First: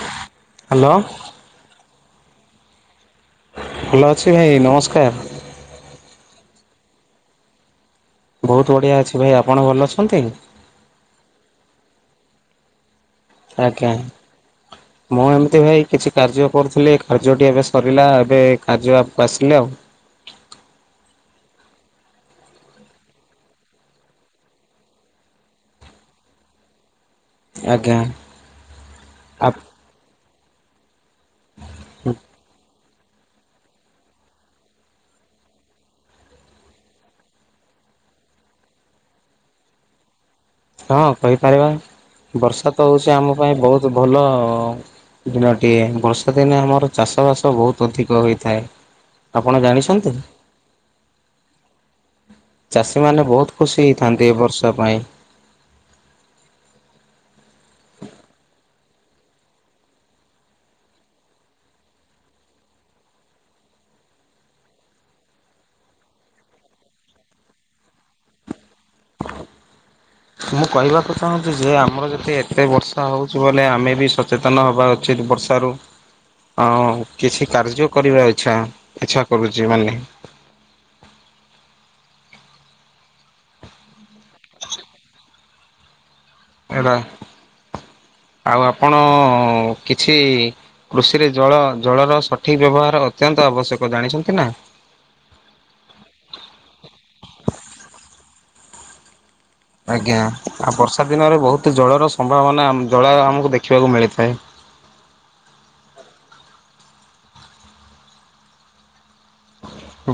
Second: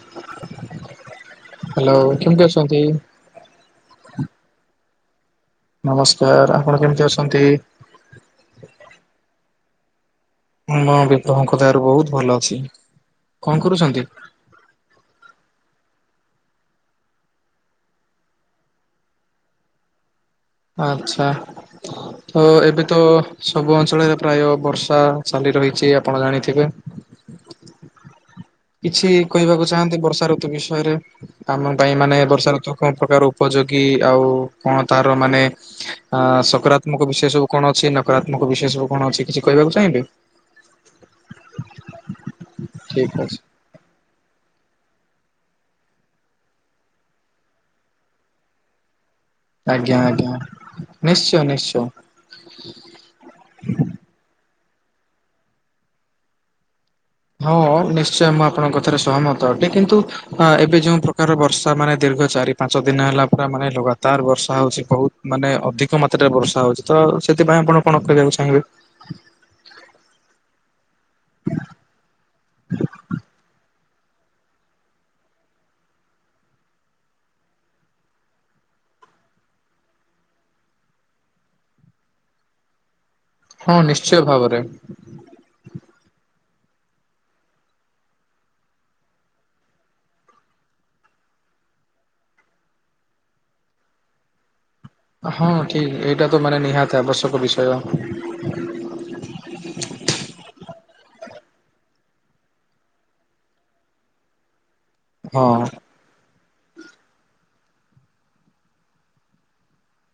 Hello. Hello କେମିତି ଅଛନ୍ତି? ଭଲ ଅଛି ଭାଇ ନମସ୍କାର। ନମସ୍କାର। ଆପଣ କେମିତି ଅଛନ୍ତି? ବହୁତ ବଢ଼ିଆ ଅଛି। ଭାଇ ଆପଣ ଭଲ ଅଛନ୍ତି? ହଁ ମୁଁ ବି ପ୍ରଭୁଙ୍କ ଦୟାରୁ ବହୁତ ଭଲ ଅଛି। ଆଜ୍ଞା। ହ ମୁଁ ଏମିତି ଭାଇ କିଛି କାର୍ଯ୍ୟ କରୁଥିଲି କାର୍ଯ୍ୟଟି ଏବେ ସରିଲା ଏବେ କାର୍ଯ୍ୟ ଆପ୍ କୁ ଆସିଲି ଆଉ। ଆଚ୍ଛା। ତ ଏବେ ତ ସବୁ ଅଞ୍ଚଳରେ ପ୍ରାୟ ବର୍ଷା ଚାଲି ରହିଛି ଆପଣ ଜାଣିଥିବେ। ଆଜ୍ଞା। କିଛି ଆପ୍ କହିବାକୁ ଚାହାନ୍ତି ବର୍ଷା ଋତୁ ବିଷୟରେ ଆମ ପାଇଁ ମାନେ ବର୍ଷା ଋତୁ କଣ ପ୍ରକାର ଉପଯୋଗୀ ଆଉ କ ଣ ତାର ମାନେ ଅ ସକାରାତ୍ମକ ବିଷୟ ସବୁ କଣ ଅଛି ନକାରାତ୍ମକ ବିଷୟ ସବୁ କଣ ଅଛି କିଛି କହିବାକୁ ଚାହିଁବେ? ହଁ କହିପାରିବା ବର୍ଷା ତ ଠିକ ହେଉଛି ଅଛି। ଆମ ପାଇଁ ବହୁତ ଭଲ। ଦିନଟିଏ ବର୍ଷା ଦିନେ ଆମର ଚାଷବାସ ବହୁତ ଅଧିକ ହୋଇଥାଏ। ଆପଣ ଆଜ୍ଞା ଜାଣିଛନ୍ତି? ଆଜ୍ଞା ନିଶ୍ଚୟ ନିଶ୍ଚୟ। ଚାଷୀମାନେ ବହୁତ ଖୁସି ହେଇଥାନ୍ତି ଏ ବର୍ଷା ପାଇଁ। ହଁ ନିଶ୍ଚୟ ମୁଁ ଆପଣଙ୍କ କଥାରେ ସହମତ ଅଟେ। କିନ୍ତୁ ହଁ ଏବେ ଯୋଉ ପ୍ରକାର ବର୍ଷା ମାନେ ଦୀର୍ଘ ଚାରି ପାଞ୍ଚ ଦିନ ହେଲା ପୁରା ମାନେ ଲଗାତାର ବର୍ଷା ହଉଛି ବହୁତ ମାନେ ଅଧିକ ମାତ୍ରାରେ ବର୍ଷା ହଉଛି ତ ସେଥିପାଇଁ ଆପଣ କଣ କରିବାକୁ ଚାହିଁବେ? [inaudible] ମୁଁ କହିବାକୁ ଚାହୁଁଛି ଯେ ଆମର ଯେତି ଏତେ ବର୍ଷା ହେଉଛି ବୋଲେ ଆମେ ବି ସ ଚେତନ ହେବା ଉଚିତ ବର୍ଷାରୁ। ହଁ କିଛି କାର୍ଯ୍ୟ କରିବା ଇଚ୍ଛା ଇଚ୍ଛା କରୁଚି ମାନେ। ହଁ ନିଶ୍ଚୟ ଭାବରେ। [inaudible] ଏରା ଆଉ ଆପଣ କିଛି କୃଷିରେ ଜଳ ଜଳର ସଠିକ ବ୍ୟବହାର ଅତ୍ୟନ୍ତ ଆବଶ୍ୟକ। ଜାଣିଛନ୍ତି ନା? ହଁ ଠିକ ଏଇଟା ତ ମାନେ ନିହାତି ଆବଶ୍ୟକ ବିଷୟ। ଆଜ୍ଞା ଆଉ ବର୍ଷା ଦିନରେ ବହୁତ ଜଳର ସମ୍ଭାବନା ଜଳ ଆମକୁ ଦେଖିବାକୁ ମିଳିଥାଏ। ହଁ।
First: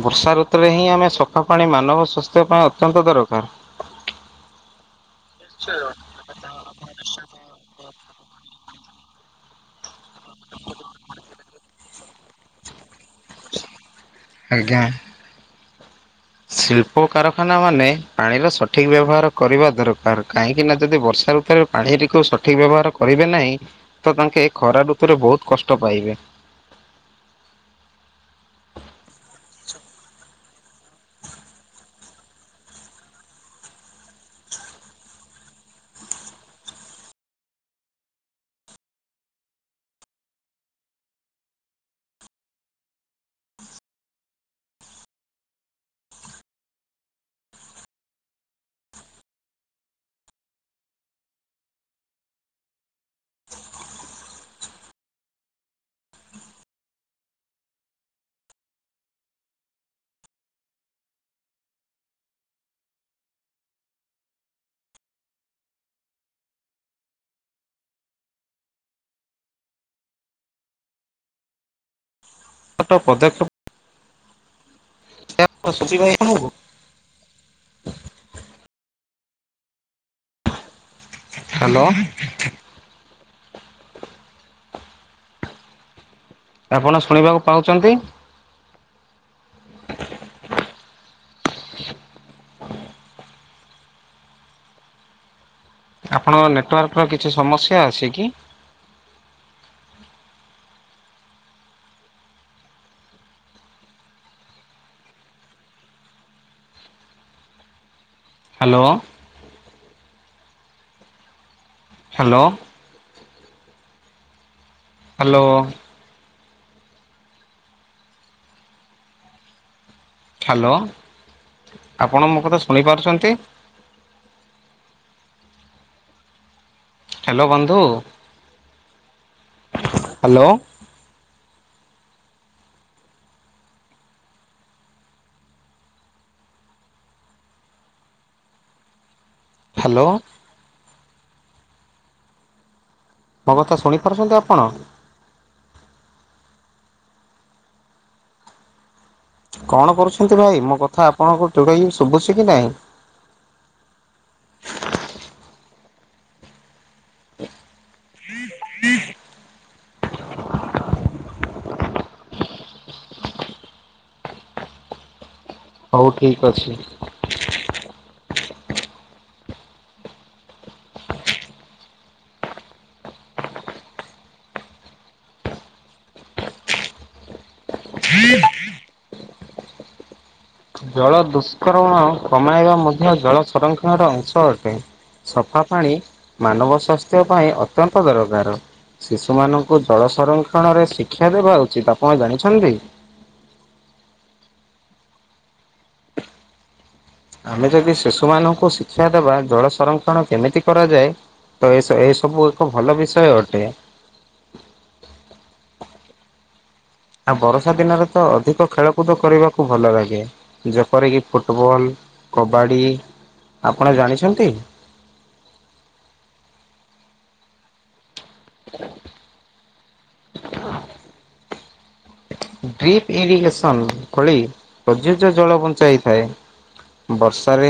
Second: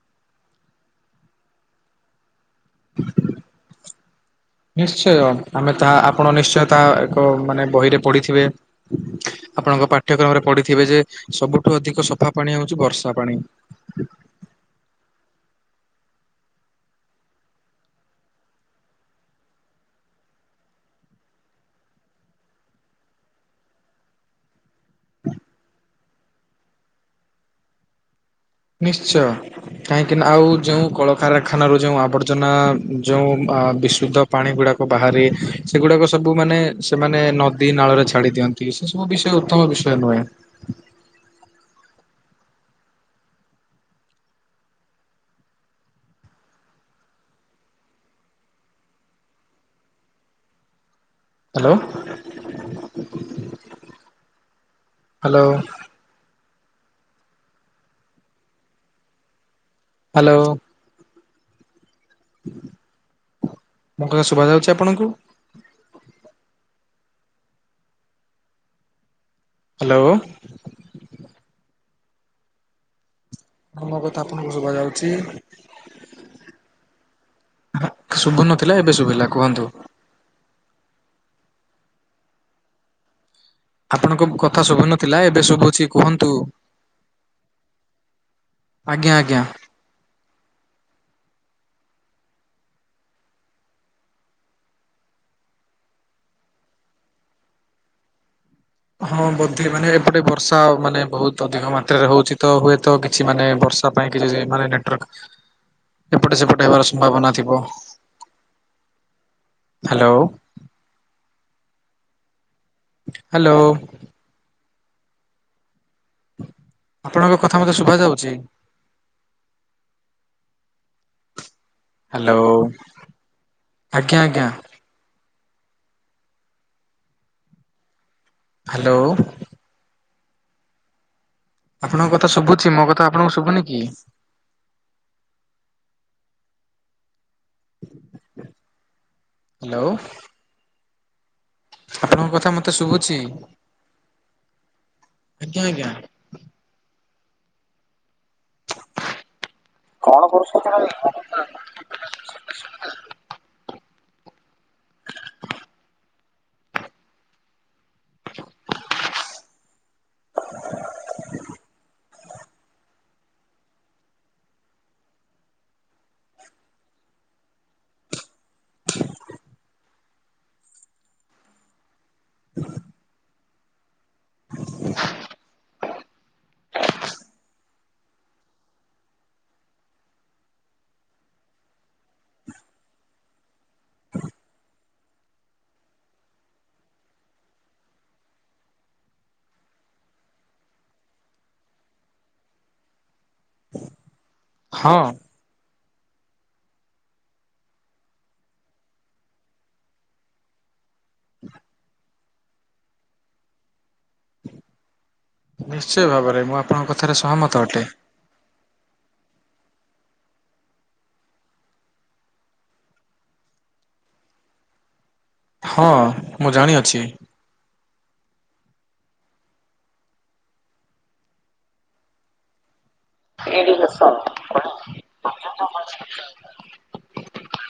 ବର୍ଷା ଋତୁରେ ହିଁ ଆମେ ସଫା ପାଣି ମାନବ ସ୍ୱାସ୍ଥ୍ୟ ପାଇଁ ଅତ୍ୟନ୍ତ ଦରକାର। [inaudible] ନିଶ୍ଚୟ ଆମେ ତାହା ଆପଣ ନିଶ୍ଚୟ ତାହା ଏକ ମାନେ ବହିରେ ପଢ଼ିଥିବେ। ଆପଣଙ୍କ ପାଠ୍ୟକ୍ରମରେ ପଢିଥିବେ ଯେ ସବୁଠୁ ଅଧିକ ସଫା ପାଣି ହଉଛି ବର୍ଷା ପାଣି। ଆଜ୍ଞା। ଶିଳ୍ପ କାରଖାନା ମାନେ ପାଣିର ସଠିକ ବ୍ୟବହାର କରିବା ଦରକାର କାହିଁକି ନା ଯଦି ବର୍ଷା ଋତୁରେ ପାଣିଟିକୁ ସଠିକ ବ୍ୟବହାର କରିବେ ନାହିଁ ତ ତାଙ୍କେ ଖରା ଋତୁରେ ବହୁତ କଷ୍ଟ ପାଇବେ। ନିଶ୍ଚୟ। କାହିଁକିନା ଆଉ ଯେଉଁ କଳକାରଖାନାରୁ ଯେଉଁ ଆବର୍ଜନା ଯେଉଁ ଆଁ ବିଶୁଦ୍ଧ ପାଣି ଗୁଡ଼ାକ ବାହାରେ, ସେଗୁଡ଼ାକ ସବୁ ମାନେ ସେମାନେ ନଦୀ ନାଳରେ ଛାଡ଼ି ଦିଅନ୍ତି। କି ସେ ସବୁ ବିଷୟ ଉତ୍ତମ ବିଷୟ ନୁହେଁ। ହ୍ୟାଲୋ। ହ୍ୟାଲୋ। ହ୍ୟାଲୋ। ମୋ କଥା ଶୁଭାଯାଉଛି ଆପଣଙ୍କୁ? ହ୍ୟାଲୋ। ଛୋଟ ପଦକ୍ଷେପ ମୋ କଥା ଆପଣଙ୍କୁ ସୁଭାଯାଉ [unintelligible] ଶୁଭୁ ନଥିଲା ଏବେ ଶୁଭିଲା କୁହନ୍ତୁ। ହ୍ୟାଲୋ। ଆପଣଙ୍କ କଥା ଶୁଭୁ ନଥିଲା ଏବେ ଶୁଭୁଛି କୁହନ୍ତୁ। ଆପଣ ଶୁଣିବାକୁ ପାଉଛନ୍ତି? ଆଜ୍ଞା ଆଜ୍ଞା। ଆପଣଙ୍କ ନେଟୱାର୍କର କିଛି ସମସ୍ୟା ଅଛି କି? ହଁ ବୋଧେ ମାନେ ଏପଟେ ବର୍ଷା ମାନେ ବହୁତ ଅଧିକ ମାତ୍ରାରେ ହଉଛି ତ ହୁଏତ କିଛି ମାନେ ବର୍ ତା ପାଇଁ ମାନେ ନେଟୱାର୍କ ଏପଟ ସେପଟ ହେବାର ସମ୍ଭାବନା ଥିବ। Hello. Hello. Hello. Hello. Hello. ଆପଣଙ୍କ କଥା ମତେ ଶୁଭା ଯାଉଚି। ହାଲୋ। ହ୍ୟାଲୋ। ପାରୁଛନ୍ତି? ଆଜ୍ଞା ଆଜ୍ଞା। ହ୍ୟାଲୋ ବନ୍ଧୁ। ହ୍ୟାଲୋ। ହ୍ୟାଲୋ। ଆପଣଙ୍କ କଥା ଶୁଭୁଛି ମୋ କଥା ଆପଣଙ୍କୁ ଶୁଭୁନି କି? ହ୍ୟାଲୋ। ଆପଣଙ୍କ କଥା ମତେ ଶୁଭୁଛି। ମୋ କଥା ଶୁଣିପାରୁଛନ୍ତି ଆପଣ। ଆଜ୍ଞା ଆଜ୍ଞା। କଣ କରୁଛନ୍ତି ଭାଇ ମୋ କଥା ଆପଣଙ୍କ ଟୋଟାଲି ଶୁଭୁଛି କି ନାହିଁ? [unintelligible] ହଉ ଠିକ୍ ଅଛି। ହଁ [inaudible] ହୁଁ ଜଳ ଦୁଷ୍କରମଣ କମାଇବା ମଧ୍ୟ ଜଳ ସଂରକ୍ଷଣର ଅଂଶ ଅଟେ। ସଫା ପାଣି ମାନବ ସ୍ୱାସ୍ଥ୍ୟ ପାଇଁ ଅତ୍ୟନ୍ତ ଦରକାର। ଶିଶୁ ମାନଙ୍କୁ ଜଳ ସଂରକ୍ଷଣରେ ଶିକ୍ଷା ଦେବା ଉଚିତ ଆପଣ ଜାଣିଛନ୍ତି? ହଁ। ଆମେ ଯଦି ଶିଶୁମାନଙ୍କୁ ଶିକ୍ଷା ଦେବା ଜଳ ସଂରକ୍ଷଣ କେମିତି କରାଯାଏ ତ ଏ ଏ ସବୁ ଏକ ଭଲ ବିଷୟ ଅଟେ। ନିଶ୍ଚୟ ଭାବରେ ମୁଁ ଆପଣଙ୍କ କଥ ସ ଆଉ ବର୍ଷା ଦିନରେ ତ ଅଧିକ ଖେଳକୁଦ କରିବାକୁ ଭଲ ଲାଗେ ଯେପରିକି ଫୁଟବଲ କବାଡ଼ି ଆପଣ ଜାଣିଛନ୍ତି? ହଁ ମୁଁ ଜାଣିଅଛି। ହ ଡ୍ରିପ ଏଇଠି ଇରିଗେସନ ବସ ଖୋଳି ପ୍ରଯୁଜ୍ୟ ଜଳ ବଞ୍ଚାଇଥାଏ। ବର୍ଷାରେ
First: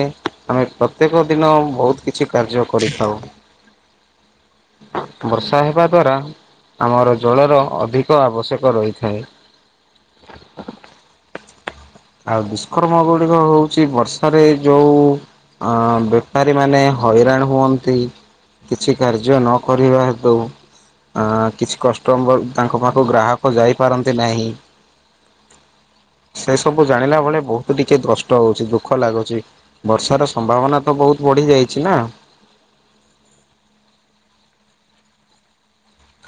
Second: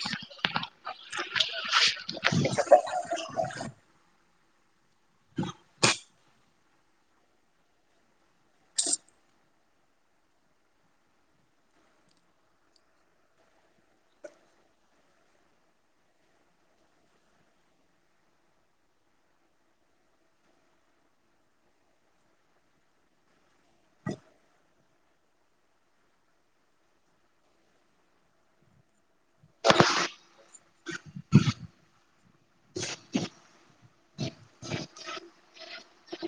ଆମେ ପ୍ରତ୍ୟେକ ଦିନ ବହୁତ କିଛି କାର୍ଯ୍ୟ କରିଥାଉ। [unintelligible] ବର୍ଷା ହେବା ଦ୍ଵାରା ଆମର ଜଳର ଅଧିକ ଆବଶ୍ୟକ ରହିଥାଏ। [unintelligible] ଆଉ ଦୁଷ୍କର୍ମ ଗୁଡିକ ହଉଛି ବର୍ଷାରେ ଯୋଉ ଅ ବେପାରୀ ମାନେ ହଇରାଣ ହୁଅନ୍ତି। କିଛି କାର୍ଯ୍ୟ ନ କରିବା ହେତୁ। ଆଁ କିଛି କଷ୍ଟମର ତାଙ୍କ ପାଖକୁ ଗ୍ରାହକ ଯାଇପାରନ୍ତି ନାହିଁ। ସେ ସବୁ ଜାଣିଲା ବେଳେ ବହୁତ ଟିକେ କଷ୍ଟ ହଉଛି ଦୁଃଖ ଲାଗୁଛି। ବର୍ଷାର ସମ୍ଭାବନା ତ ବହୁତ ବଢ଼ିଯାଇଛି ନା।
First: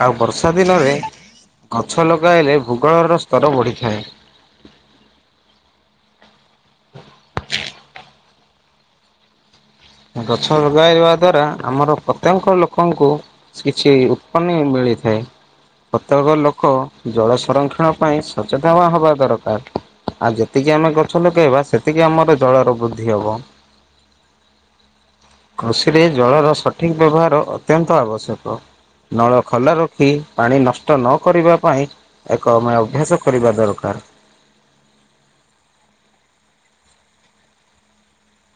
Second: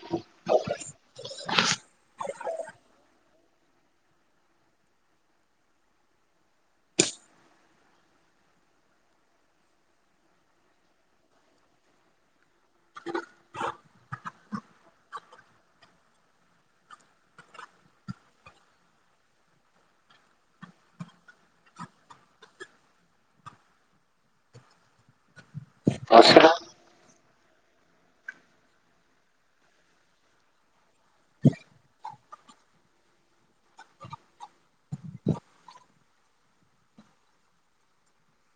ଆଉ ବର୍ଷା ଦିନରେ ଗଛ ଲଗାଇଲେ ଭୂଗୋଳର ସ୍ତର ବଢ଼ିଥାଏ। ଗଛ ଲଗାଇବା ଦ୍ଵାରା ଆମର ପ୍ରତ୍ୟେକ ଲୋକଙ୍କୁ କିଛି ଉତ୍ପନି ମିଳିଥାଏ। ପ୍ରତ୍ୟେକ ଲୋକ ଜଳ ସଂରକ୍ଷଣ ପାଇଁ ସଚେତନ ହେବା ଦରକାର। ଆଉ ଯେତିକି ଆମେ ଗଛ ଲଗେଇବା ସେତିକି ଆମର ଜଳର ବୃଦ୍ଧି ହବ। କୃଷିରେ ବସିଲ ଜଳର ସଠିକ୍ ବ୍ୟବହାର ଅତ୍ୟନ୍ତ ଆବଶ୍ୟକ। ନଳ ଖୋଲା ରଖି ପାଣି ନଷ୍ଟ ନ କରିବା ପାଇଁ ଏକ ଆମେ ଅଭ୍ୟାସ କରିବା ଦରକାର।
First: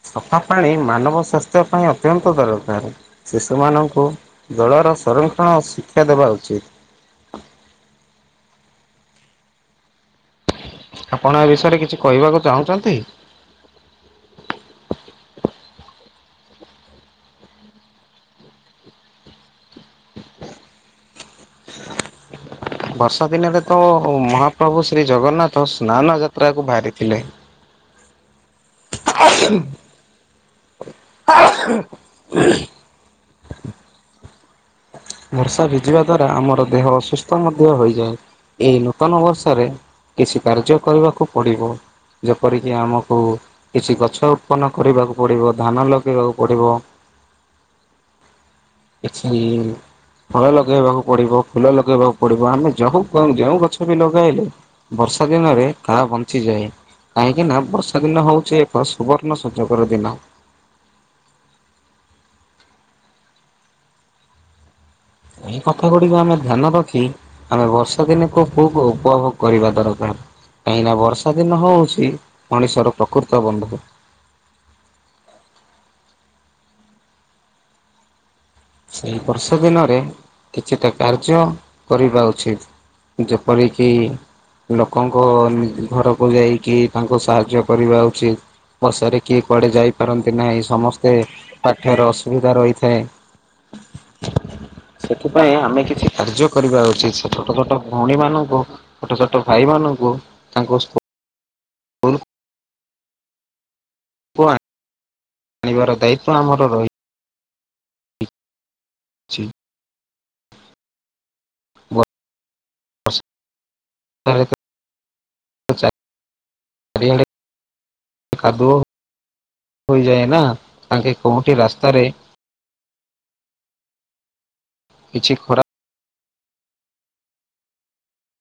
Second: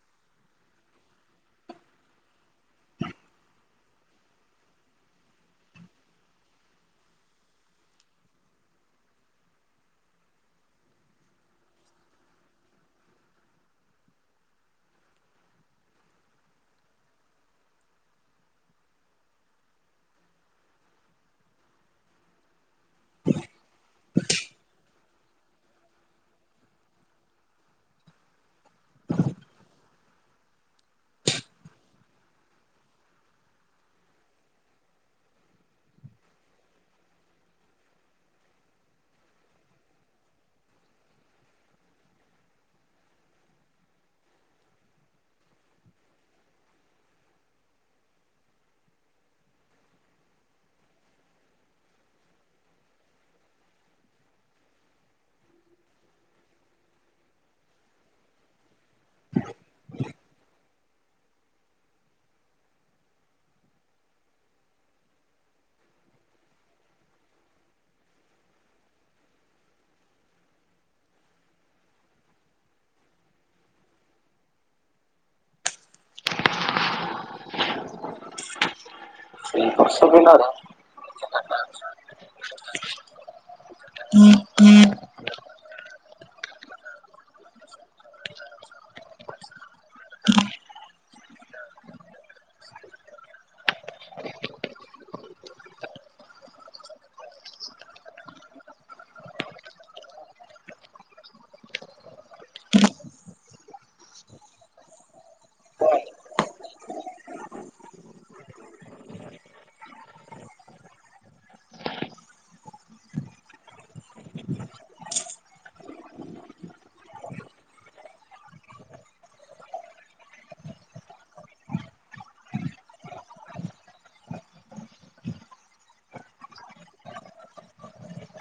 ସଫା ପାଣି ମାନବ ସ୍ୱାସ୍ଥ୍ୟ ପାଇଁ ଅତ୍ୟନ୍ତ ଦରକାର। ଶିଶୁମାନଙ୍କୁ ଜଳର ସଂରକ୍ଷଣ ଶିକ୍ଷା ଦେବା ଉଚିତ୍। ଆପଣ ଏ ବିଷୟରେ କିଛି କହିବାକୁ ଚାହୁଁଛନ୍ତି? ବର୍ଷା ଦିନରେ ତ ମହାପ୍ରଭୁ ଶ୍ରୀ ଜଗନ୍ନାଥ ସ୍ନାନ ଯାତ୍ରାକୁ ବାହାରିଥିଲେ। [inaudible] ବର୍ଷା ଭିଜିବା ଦ୍ଵାରା ଆମର ଦେହ ଅସୁସ୍ଥ ମଧ୍ୟ ହୋଇଯାଏ ଏଇ ନୂତନ ବର୍ଷାରେ କିଛି କାର୍ଯ୍ୟ କରିବାକୁ ପଡିବ ଯେପରିକି ଆମକୁ କିଛି ଗଛ ଉତ୍ପନ୍ନ କରିବାକୁ ପଡିବ ଧାନ ଲଗେଇବାକୁ ପଡିବ। [unintelligible] କିଛି ଫଳ ଲଗେଇବାକୁ ପଡିବ ଫୁଲ ଲଗେଇବାକୁ ପଡିବ ଆମେ ଯଉ ଯଉ ଗଛ ବି ଲଗେଇଲେ ବର୍ଷା ଦିନରେ ତାହା ବଞ୍ଚିଯାଏ। କାହିଁକି ନା ବର୍ଷା ଦିନ ହଉଛି ଏକ ସୁବର୍ଣ୍ଣ ସଂଯୋଗର ଦିନ। ଏଇ କଥା ଗୁଡିକ ଆମେ ଧ୍ୟାନ ରଖି ଆମେ ବର୍ଷା ଦିନକୁ ଖୁବ ଉପଭୋଗ କରିବା ଦରକାର। କାହିଁକି ନା ବର୍ଷା ଦିନ ହଉଛି ମଣିଷର ପ୍ରକୃତ ବନ୍ଧୁ। ସେଇ ବର୍ଷ ଦିନରେ କିଛିଟା କାର୍ଯ୍ୟ କରିବା ଉଚିତ୍। ଯେପରିକି ଲୋକ ଲୋକଙ୍କ ଘରକୁ ଯାଇକି ତାଙ୍କୁ ସାହାଯ୍ୟ କରିବା ଉଚିତ। ବର୍ଷାରେ କିଏ କୁଆଡ଼େ ଯାଇପାରନ୍ତି ନାହିଁ ସମସ୍ତେ ପାଠରେ ଅସୁବିଧା ରହିଥାଏ। [inaudible] ସେଥିପାଇଁ ଆମେ କିଛି କାର୍ଯ୍ୟ କରିବା ଉଚିତ ସେ ଛୋଟ ଛୋଟ ଭଉଣୀ ମାନଙ୍କୁ ଛୋଟ ଛୋଟ ଭାଇ ମାନଙ୍କୁ ତାଙ୍କୁ ସ୍କୁ ଆଣିବାର ଦାୟିତ୍ୱ ଆମର ରହିଛି। ଛି ବ ତାର ଏକା ଚାରି ଆଡ଼େ ଖାଦୁଅ। ହୋଇଯାଏ ନା ତାଙ୍କେ କୋଉଠି ରାସ୍ତାରେ କିଛି ଖରାପ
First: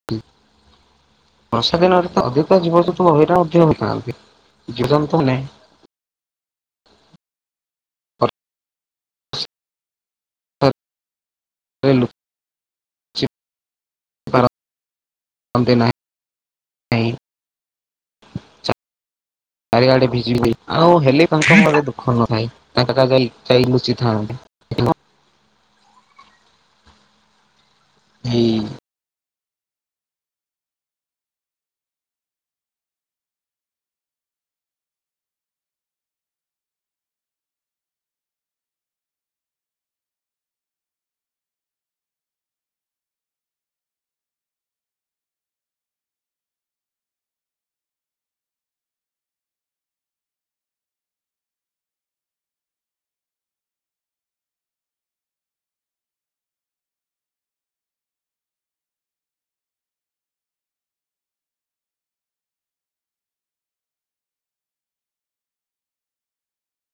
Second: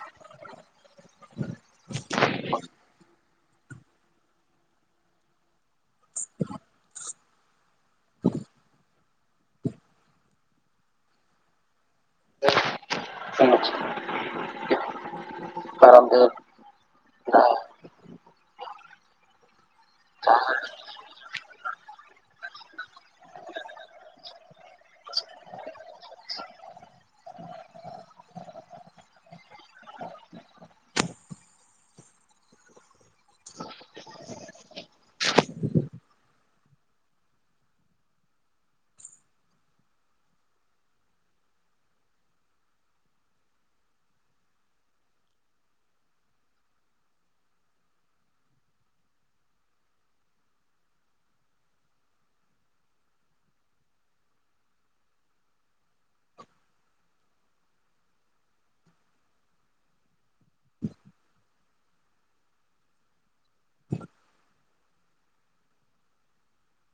ହ ବର୍ଷା ଦିନରେ ତ ଅଧିକ ଜୀବଜନ୍ତୁ ମହିରା ମଧ୍ୟ ହୋଇଥାନ୍ତି ଜୀବଜନ୍ତୁ ମାନେ ହଁ ଲୁଚି ପାରନ୍ତି [inaudible] ନାହିଁ। ବାର ଅଧେ ହା। ଚାରିଆଡେ ଭିଜିବେ ଆଉ ହେଲେ ତାଙ୍କ ମେ ଦୁଃଖ ନଥାଏ। [unintelligible] ଏଇ